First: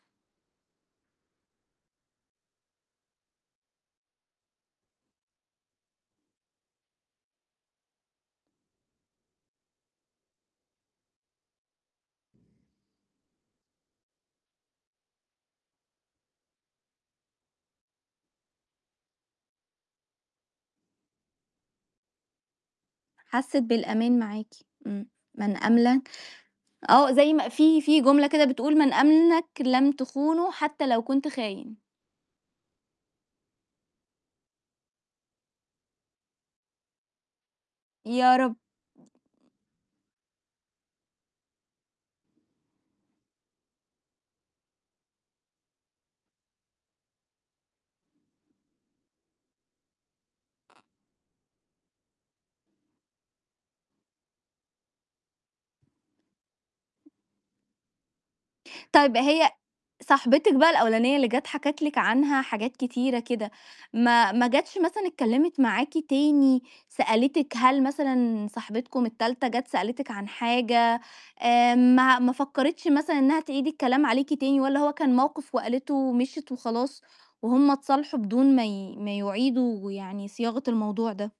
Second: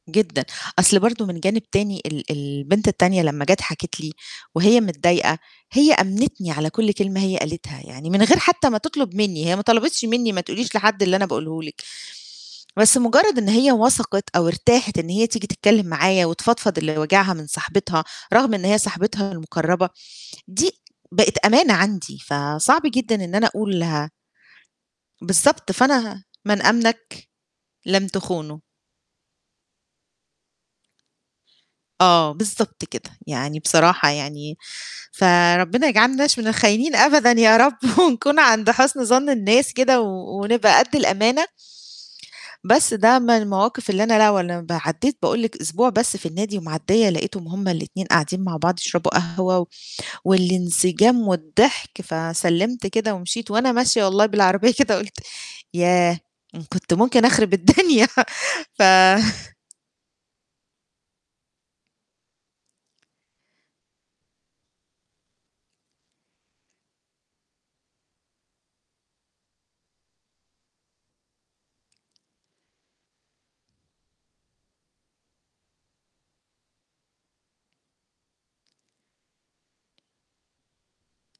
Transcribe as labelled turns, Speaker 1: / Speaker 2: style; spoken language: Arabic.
Speaker 1: جدًا، أصل برضه من جانب تاني ال البنت التانية لمّا جَت حكِت لي، وهي متضايقة، هي آمنتني على كُلّ كلمة هي قالتها يعني من غير حتى ما تطلب مني، هي ما طلبِتش مني: "ما تقوليش لحد اللي أنا باقوله لِك." بس مجرد إن هي وثقِت أو ارتاحت إن هي تيجي تتكلم معايا، وتفضفض اللي واجِعها من صاحبتها، رغم إن هي صاحبتها المقربة، دي بقت أمانة عَندي فصعب جدًا إن أنا
Speaker 2: حسِت
Speaker 1: أقولها
Speaker 2: بالأمان معاكِ، آمم. من
Speaker 1: بالضبط
Speaker 2: أملَك
Speaker 1: فأنا ه من
Speaker 2: آه،
Speaker 1: أمنَك
Speaker 2: زي ما في في
Speaker 1: لم
Speaker 2: جملة كده
Speaker 1: تخونه.
Speaker 2: بتقول: "من أمنَك لم تخونه حتى لو كنت خاين."
Speaker 1: آه بالضبط كده، يعني بصراحة يعني. فربنا يجعلناش من الخاينين أبدًا يا رب
Speaker 2: يا
Speaker 1: ونكون
Speaker 2: رب.
Speaker 1: عند حسن ظَن الناس كده و ونبقى قدّ الأمانة. بس ده من المواقف اللي أنا لا ولا ب عدّيت باقول لِك أسبوع بس في النادي ومعديّة لقيتهم هُم الاتنين قاعدين مع بعض يشربوا قهوة والانسجام والضحك، فسلمت كده ومشيت، وأنا ماشية والله بالعربية كده قُلت ياه! كنت ممكن أخرب الدنيا
Speaker 2: طيب هي
Speaker 1: ف
Speaker 2: صاحبتِك بقى الأولانية اللي جت حكِت لِك عنها حاجات كتيرة كده، ما ما جتش مثلًا اتكلمت معاكِ تاني سألتِك هل مثلًا صاحبتكم التالتة جت سألتِك عن حاجة آآ، ما ما فكَرِتش مثلًا إنها تعيد الكلام عليكِ تاني والّا هو كان موقف وقالته ومشيت وخلاص، وهُم اتصالحوا بدون ما ي ما يعيدوا يعني صياغة الموضوع ده؟